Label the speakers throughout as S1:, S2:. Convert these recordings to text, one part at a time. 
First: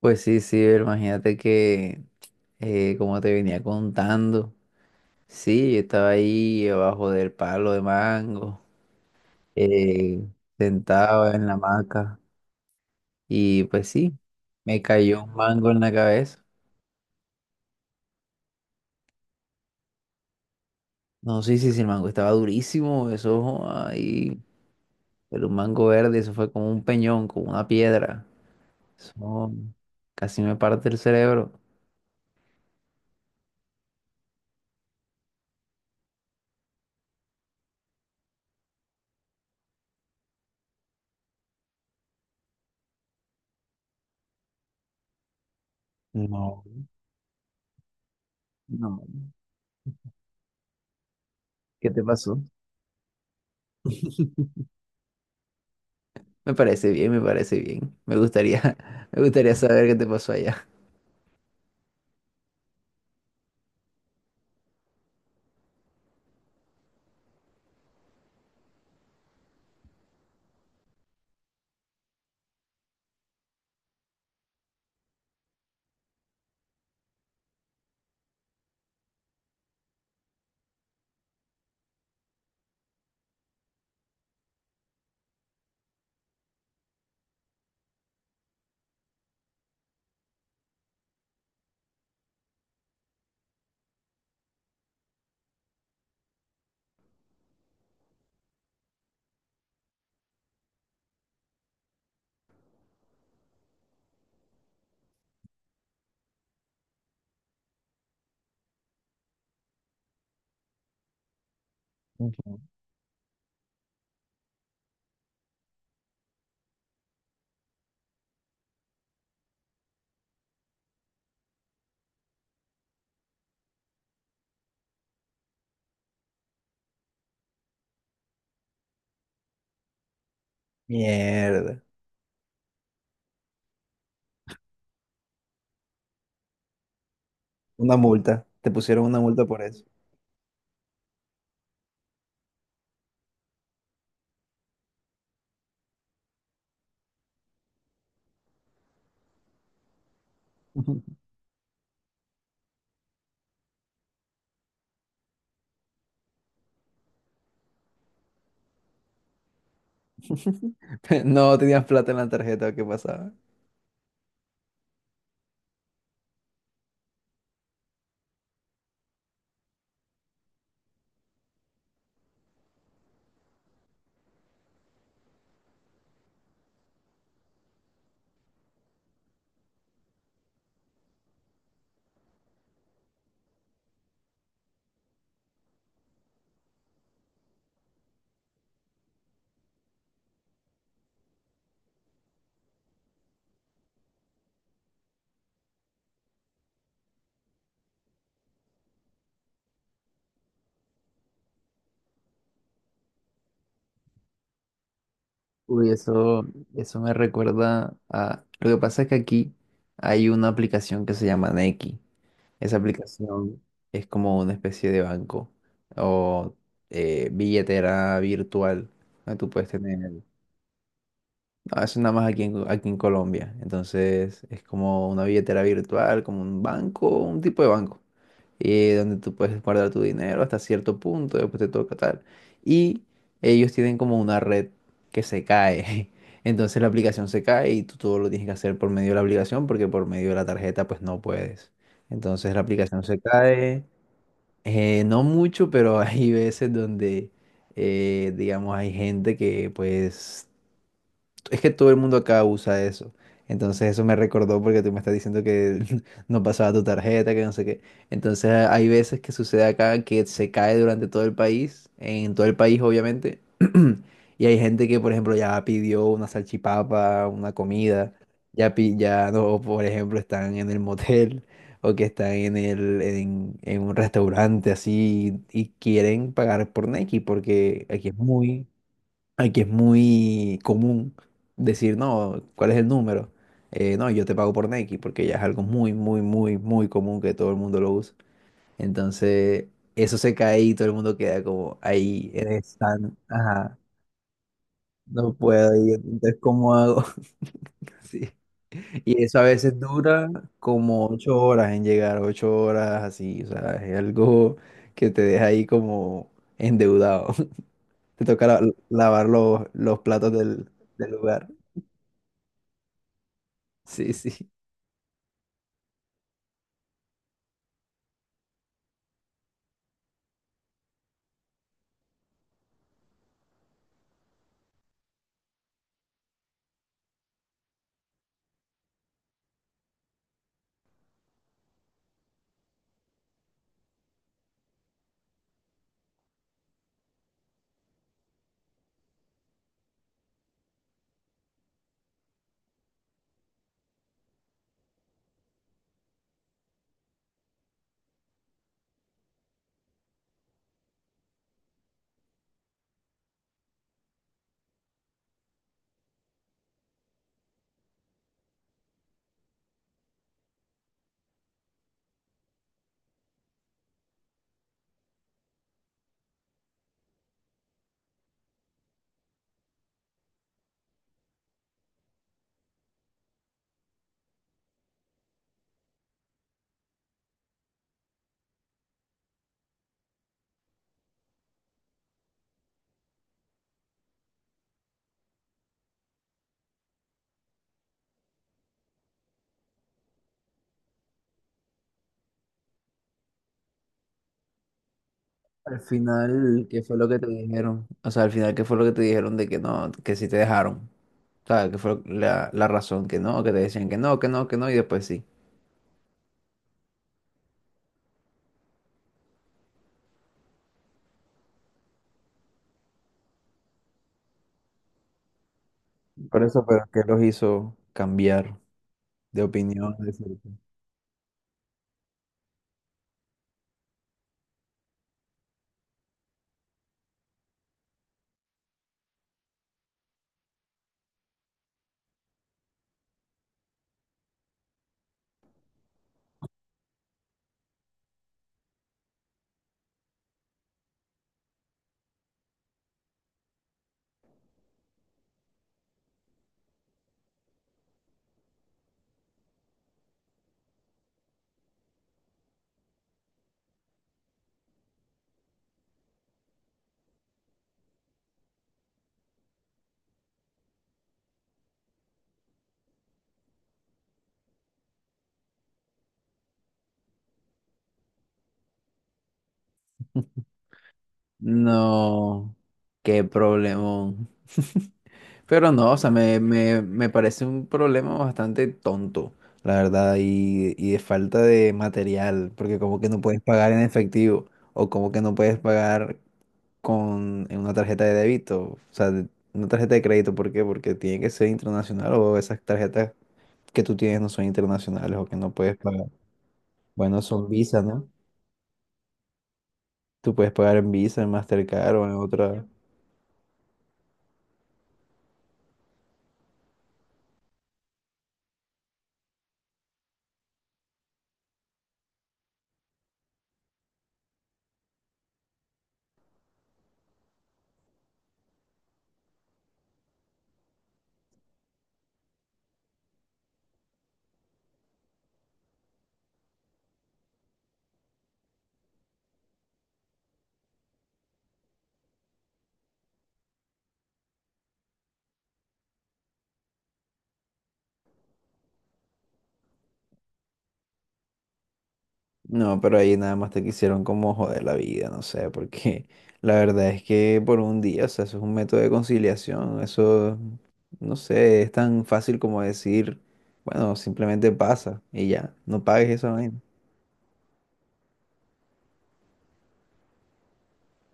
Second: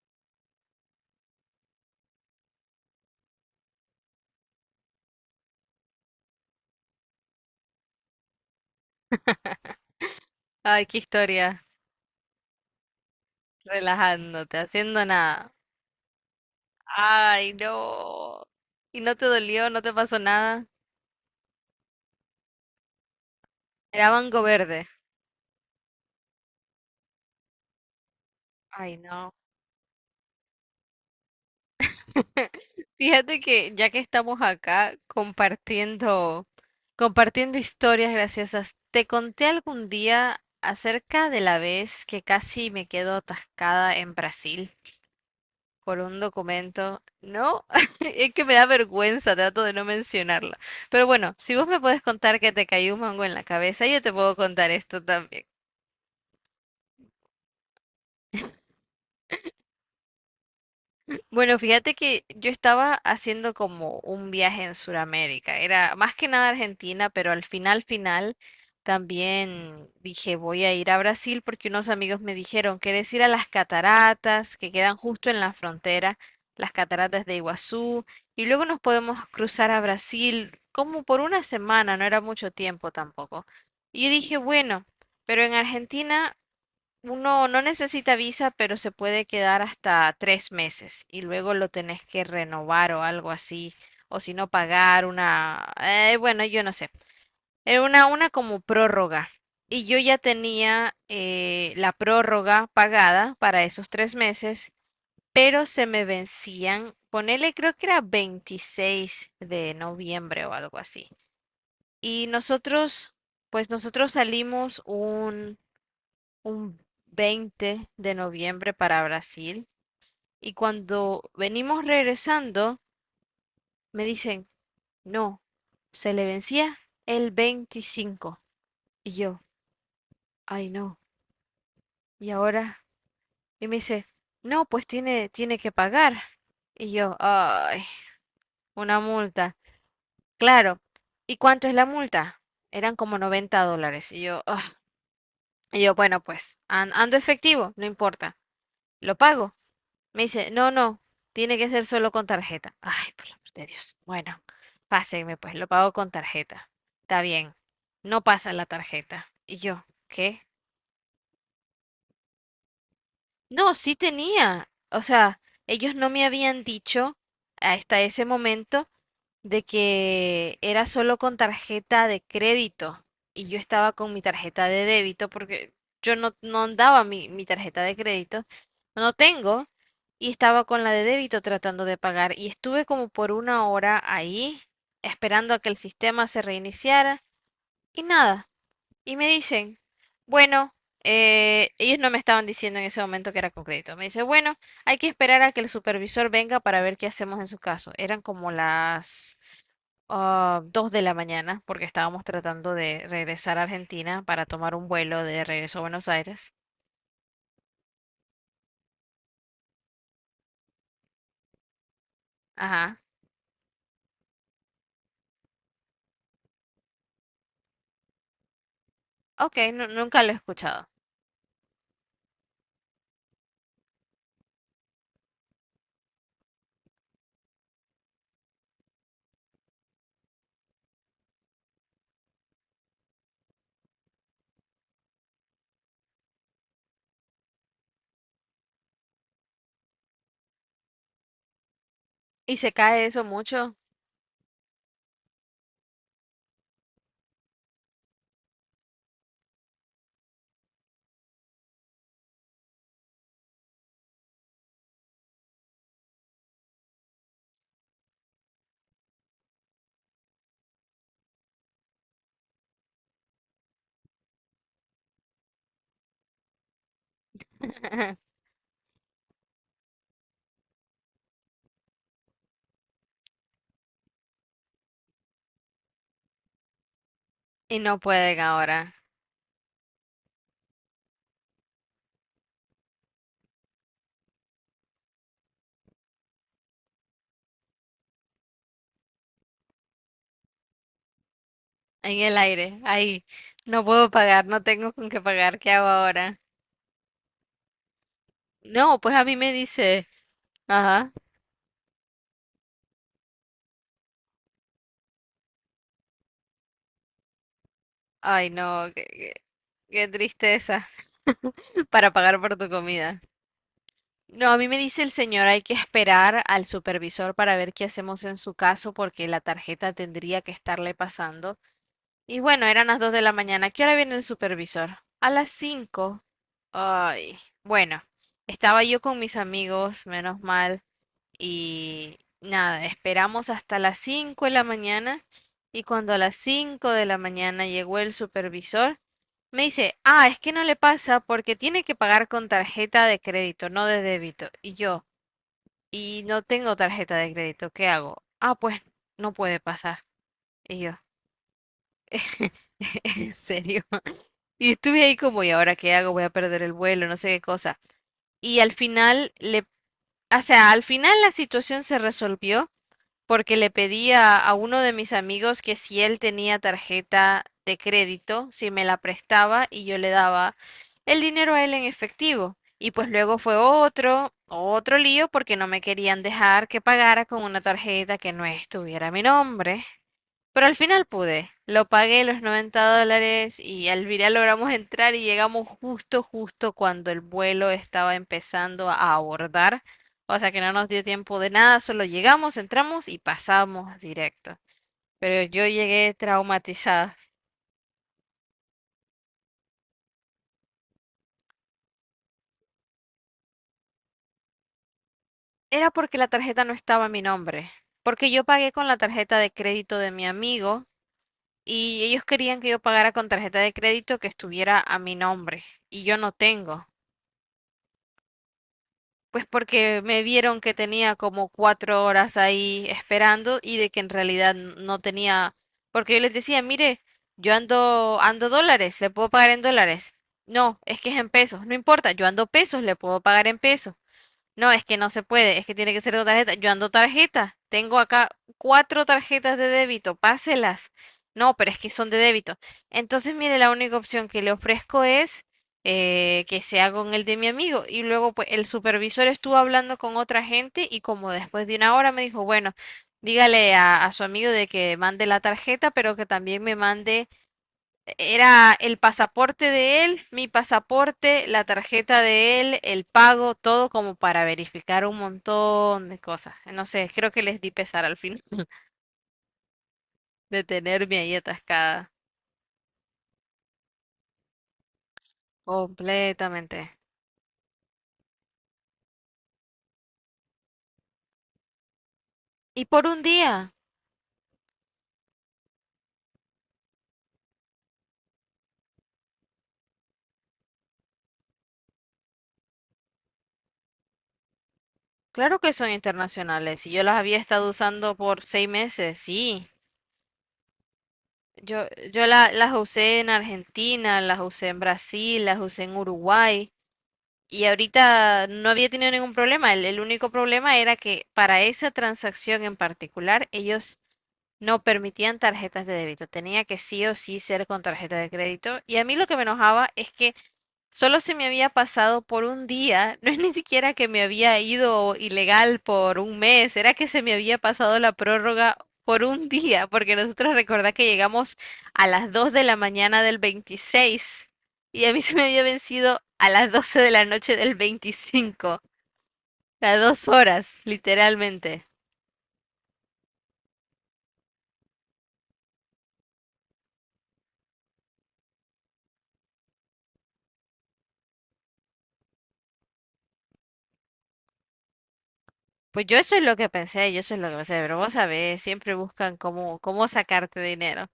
S1: Pues sí, sí, pero imagínate que, como te venía contando, sí, yo estaba ahí abajo del palo de mango, eh,
S2: Ay, qué
S1: sentado en la
S2: historia.
S1: hamaca, y pues sí,
S2: Relajándote,
S1: me
S2: haciendo
S1: cayó un
S2: nada.
S1: mango en la cabeza.
S2: Ay, no. ¿Y no te dolió? ¿No te pasó nada?
S1: No, sí, sí, sí, el mango estaba durísimo, eso
S2: Era mango
S1: ahí,
S2: verde.
S1: pero un mango verde, eso fue como un peñón, como una piedra.
S2: Ay, no.
S1: Eso casi me parte el cerebro.
S2: Fíjate que ya que estamos acá compartiendo historias graciosas, te conté algún día acerca de la vez que casi me quedo atascada en Brasil por un
S1: No,
S2: documento. No, es que me da
S1: no,
S2: vergüenza, trato de no mencionarlo. Pero bueno, si vos me
S1: ¿qué
S2: puedes
S1: te
S2: contar
S1: pasó?
S2: que te cayó un mango en la cabeza, yo te puedo contar esto también.
S1: Me parece bien, me parece bien. Me gustaría, me gustaría saber qué te pasó allá.
S2: Bueno, fíjate que yo estaba haciendo como un viaje en Sudamérica. Era más que nada Argentina, pero al final, final, también dije voy a ir a Brasil porque unos amigos me dijeron, ¿quieres ir a las cataratas que quedan justo en la frontera, las cataratas de Iguazú? Y luego nos podemos cruzar a Brasil como por una semana, no era mucho tiempo tampoco. Y yo dije, bueno, pero en Argentina... Uno no necesita visa, pero se puede quedar hasta 3 meses y luego lo tenés que renovar o algo así, o si no pagar una, bueno, yo no sé, era una como prórroga. Y yo ya tenía la prórroga pagada para esos 3 meses, pero se me vencían, ponele creo que era 26 de noviembre o algo así. Y
S1: Ujú.
S2: nosotros, pues nosotros salimos un 20 de noviembre para Brasil y cuando venimos regresando me dicen, no, se le vencía el 25 y yo, ay no,
S1: Mierda.
S2: y ahora, y me dice, no, pues tiene que pagar y yo, ay,
S1: Una multa. Te
S2: una
S1: pusieron una multa
S2: multa,
S1: por eso.
S2: claro, ¿y cuánto es la multa? Eran como $90 y yo, ah, y yo, bueno, pues ando efectivo, no importa, lo pago. Me dice, no,
S1: Ujú.
S2: no, tiene que ser solo con tarjeta. Ay, por el amor de Dios. Bueno, pásenme pues, lo pago con tarjeta. Está bien, no pasa la tarjeta. Y yo, ¿qué?
S1: ¿No tenías plata en la tarjeta? ¿Qué pasaba?
S2: No, sí tenía. O sea, ellos no me habían dicho hasta ese momento de que era solo con tarjeta de crédito y yo estaba con mi tarjeta de débito porque yo no andaba mi tarjeta de crédito, no tengo, y estaba con la de débito tratando de pagar y estuve como por una hora ahí esperando a que el sistema se reiniciara y nada, y me dicen, bueno, ellos no me estaban diciendo en ese momento que era con crédito, me dice, bueno, hay que esperar a que el supervisor venga para ver qué hacemos en su caso, eran como las 2 de la mañana, porque estábamos tratando de regresar a Argentina para tomar un vuelo de regreso a
S1: Uy,
S2: Buenos
S1: eso,
S2: Aires.
S1: eso me recuerda a... Lo que pasa es que aquí hay una aplicación que se llama Nequi. Esa
S2: Ajá.
S1: aplicación es como una especie de banco o billetera virtual que tú
S2: Ok,
S1: puedes
S2: nunca
S1: tener.
S2: lo he escuchado.
S1: No, eso nada más aquí en, aquí en Colombia. Entonces es como una billetera virtual, como un banco, un tipo de banco. Donde tú puedes guardar tu dinero hasta cierto punto, después te toca tal. Y ellos tienen como una red que se cae. Entonces la aplicación se cae y tú todo lo tienes que hacer por medio de la aplicación porque por medio de la tarjeta pues no puedes. Entonces
S2: ¿Y
S1: la
S2: se
S1: aplicación
S2: cae
S1: se
S2: eso mucho?
S1: cae, no mucho, pero hay veces donde, digamos, hay gente que pues es que todo el mundo acá usa eso. Entonces eso me recordó porque tú me estás diciendo que no pasaba tu tarjeta, que no sé qué. Entonces hay veces que sucede acá que se cae durante todo el país, en todo el país obviamente. Y hay gente que, por ejemplo, ya pidió una salchipapa, una comida, ya, pi- ya no, por ejemplo, están en el motel o que están en el, en un restaurante así y quieren pagar por Nequi
S2: Y
S1: porque
S2: no
S1: aquí es
S2: pueden
S1: muy,
S2: ahora.
S1: aquí es muy común decir, no, ¿cuál es el número? No, yo te pago por Nike porque ya es algo muy, muy, muy, muy común que todo el mundo lo usa. Entonces, eso se cae y todo el mundo queda como,
S2: En
S1: ahí
S2: el
S1: eres
S2: aire,
S1: tan,
S2: ahí.
S1: ajá,
S2: No puedo pagar, no tengo con qué
S1: no
S2: pagar. ¿Qué
S1: puedo
S2: hago
S1: ir, entonces,
S2: ahora?
S1: ¿cómo hago? Sí.
S2: No, pues
S1: Y
S2: a mí
S1: eso a
S2: me
S1: veces
S2: dice.
S1: dura como
S2: Ajá.
S1: 8 horas en llegar, 8 horas así, o sea, es algo que te deja ahí como endeudado. Te toca
S2: Ay,
S1: la-
S2: no, qué,
S1: lavar
S2: qué-
S1: los
S2: qué
S1: platos del,
S2: tristeza
S1: del lugar.
S2: para pagar por tu comida.
S1: Sí,
S2: No,
S1: sí.
S2: a mí me dice el señor, hay que esperar al supervisor para ver qué hacemos en su caso porque la tarjeta tendría que estarle pasando. Y bueno, eran las 2 de la mañana. ¿Qué hora viene el supervisor? A las 5. Ay, bueno, estaba yo con mis amigos, menos mal, y nada, esperamos hasta las 5 de la mañana y cuando a las 5 de la mañana llegó el supervisor, me dice, ah, es que no le pasa porque tiene que pagar con tarjeta de crédito, no de débito. Y yo y no tengo tarjeta de crédito, ¿qué hago? Ah, pues no puede pasar. Y yo, en serio. Y estuve ahí como, ¿y ahora qué hago? Voy a perder el vuelo, no sé qué cosa. Y al final le, o sea, al final la situación se resolvió porque le pedía a uno de mis amigos que si él tenía tarjeta de crédito, si me la prestaba y yo le daba el dinero a él en efectivo. Y pues luego fue otro lío porque no me querían dejar que pagara con una tarjeta que no estuviera a mi nombre. Pero al final pude. Lo pagué los $90 y al final logramos entrar y llegamos justo, justo cuando el vuelo estaba empezando a abordar. O sea que no nos dio tiempo de nada, solo llegamos, entramos y pasamos directo. Pero yo
S1: Al
S2: llegué
S1: final, ¿qué fue lo
S2: traumatizada.
S1: que te dijeron? O sea, al final, ¿qué fue lo que te dijeron de que no, que sí te dejaron? O sea, ¿qué fue la, la razón que no, que te decían que no, que no, que no, y después sí?
S2: Era porque la tarjeta no estaba a mi nombre. Porque yo pagué con la tarjeta de crédito de mi amigo y ellos querían que yo pagara con tarjeta de crédito que estuviera a mi nombre. Y yo no
S1: Por eso, pero
S2: tengo.
S1: ¿qué los hizo cambiar de
S2: Pues
S1: opinión?
S2: porque
S1: ¿De
S2: me
S1: cierto?
S2: vieron que tenía como 4 horas ahí esperando y de que en realidad no tenía, porque yo les decía, mire, yo ando dólares, le puedo pagar en dólares. No, es que es en pesos, no importa, yo ando pesos, le puedo pagar en pesos. No, es que no se puede, es que tiene que ser con tarjeta. Yo ando tarjeta, tengo acá cuatro tarjetas de débito, páselas. No, pero es que son de débito. Entonces, mire, la única opción que le ofrezco es que sea con el de mi amigo. Y luego, pues, el supervisor estuvo hablando con otra gente y como después de una hora me dijo, bueno, dígale a, su amigo de que mande la tarjeta, pero que también me mande era el pasaporte de él, mi pasaporte, la tarjeta de él, el pago, todo como para verificar un montón de cosas. No sé, creo que les di pesar al fin de tenerme ahí atascada.
S1: No, qué problemón. Pero no, o sea, me,
S2: Completamente.
S1: me, me parece un problema bastante tonto, la verdad, y de falta de material, porque
S2: Y
S1: como
S2: por
S1: que no
S2: un
S1: puedes pagar
S2: día.
S1: en efectivo, o como que no puedes pagar con en una tarjeta de débito, o sea, de- una tarjeta de crédito, ¿por qué? Porque tiene que ser internacional o esas tarjetas que tú tienes no son internacionales o que no
S2: Claro que
S1: puedes
S2: son
S1: pagar.
S2: internacionales. Y yo las
S1: Bueno,
S2: había
S1: son
S2: estado
S1: Visa, ¿no?
S2: usando por 6 meses, sí.
S1: Tú puedes pagar en Visa, en
S2: Yo,
S1: Mastercard o en
S2: yo
S1: otra.
S2: las usé en Argentina, las usé en Brasil, las usé en Uruguay. Y ahorita no había tenido ningún problema. El único problema era que para esa transacción en particular, ellos no permitían tarjetas de débito. Tenía que sí o sí ser con tarjeta de crédito. Y a mí lo que me enojaba es que solo se me había pasado por un día, no es ni siquiera que me había ido ilegal por un mes, era que se me había pasado la prórroga por un día, porque nosotros recordá que llegamos a las 2 de la mañana del 26 y a mí se me había vencido a las 12 de la noche del 25, las 2 horas, literalmente.
S1: No, pero ahí nada más te quisieron como joder la vida, no sé, porque la verdad es que por un día, o sea, eso es un método de conciliación, eso, no sé, es tan fácil como decir, bueno, simplemente pasa y ya, no
S2: Pues
S1: pagues
S2: yo
S1: esa
S2: eso es lo
S1: vaina.
S2: que pensé, yo eso es lo que pensé, pero vos sabés, siempre buscan cómo sacarte dinero.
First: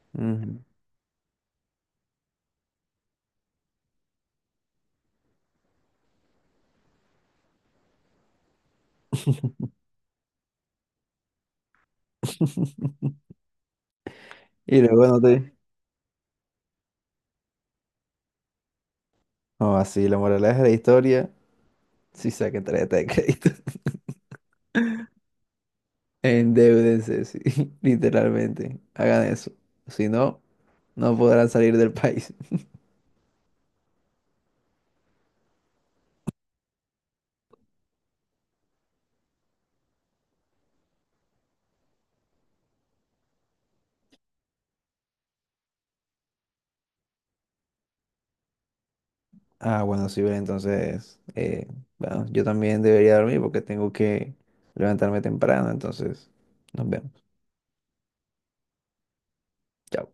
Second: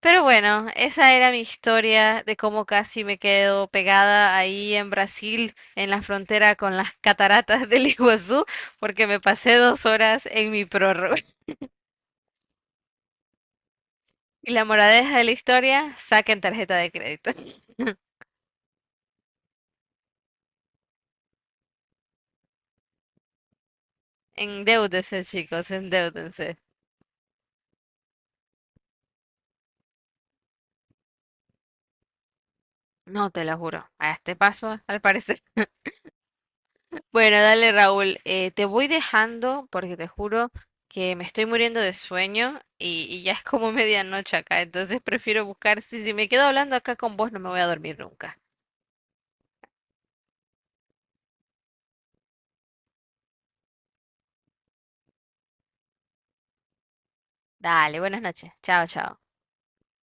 S2: Pero
S1: Ujú.
S2: bueno, esa era mi historia de cómo casi me quedo pegada ahí en Brasil, en la frontera con las cataratas del Iguazú, porque me pasé 2 horas en mi prórroga. Y la
S1: Y luego
S2: moraleja
S1: no
S2: de la
S1: te...
S2: historia, saquen tarjeta de crédito.
S1: O así, la moraleja de la historia, sí saquen tarjeta de crédito.
S2: Endeúdense, chicos, endeúdense.
S1: Endeúdense, sí, literalmente. Hagan eso. Si no, no podrán salir del país.
S2: No te lo juro. A este paso, al parecer. Bueno, dale Raúl, te voy dejando porque te juro que me estoy muriendo de sueño y ya es como medianoche acá, entonces prefiero buscar, si me quedo hablando acá con vos no me voy a dormir nunca.
S1: Ah, bueno, sí, Belén, entonces, bueno, yo también debería dormir porque tengo que levantarme temprano, entonces, nos vemos.
S2: Dale, buenas noches, chao, chao.
S1: Chao.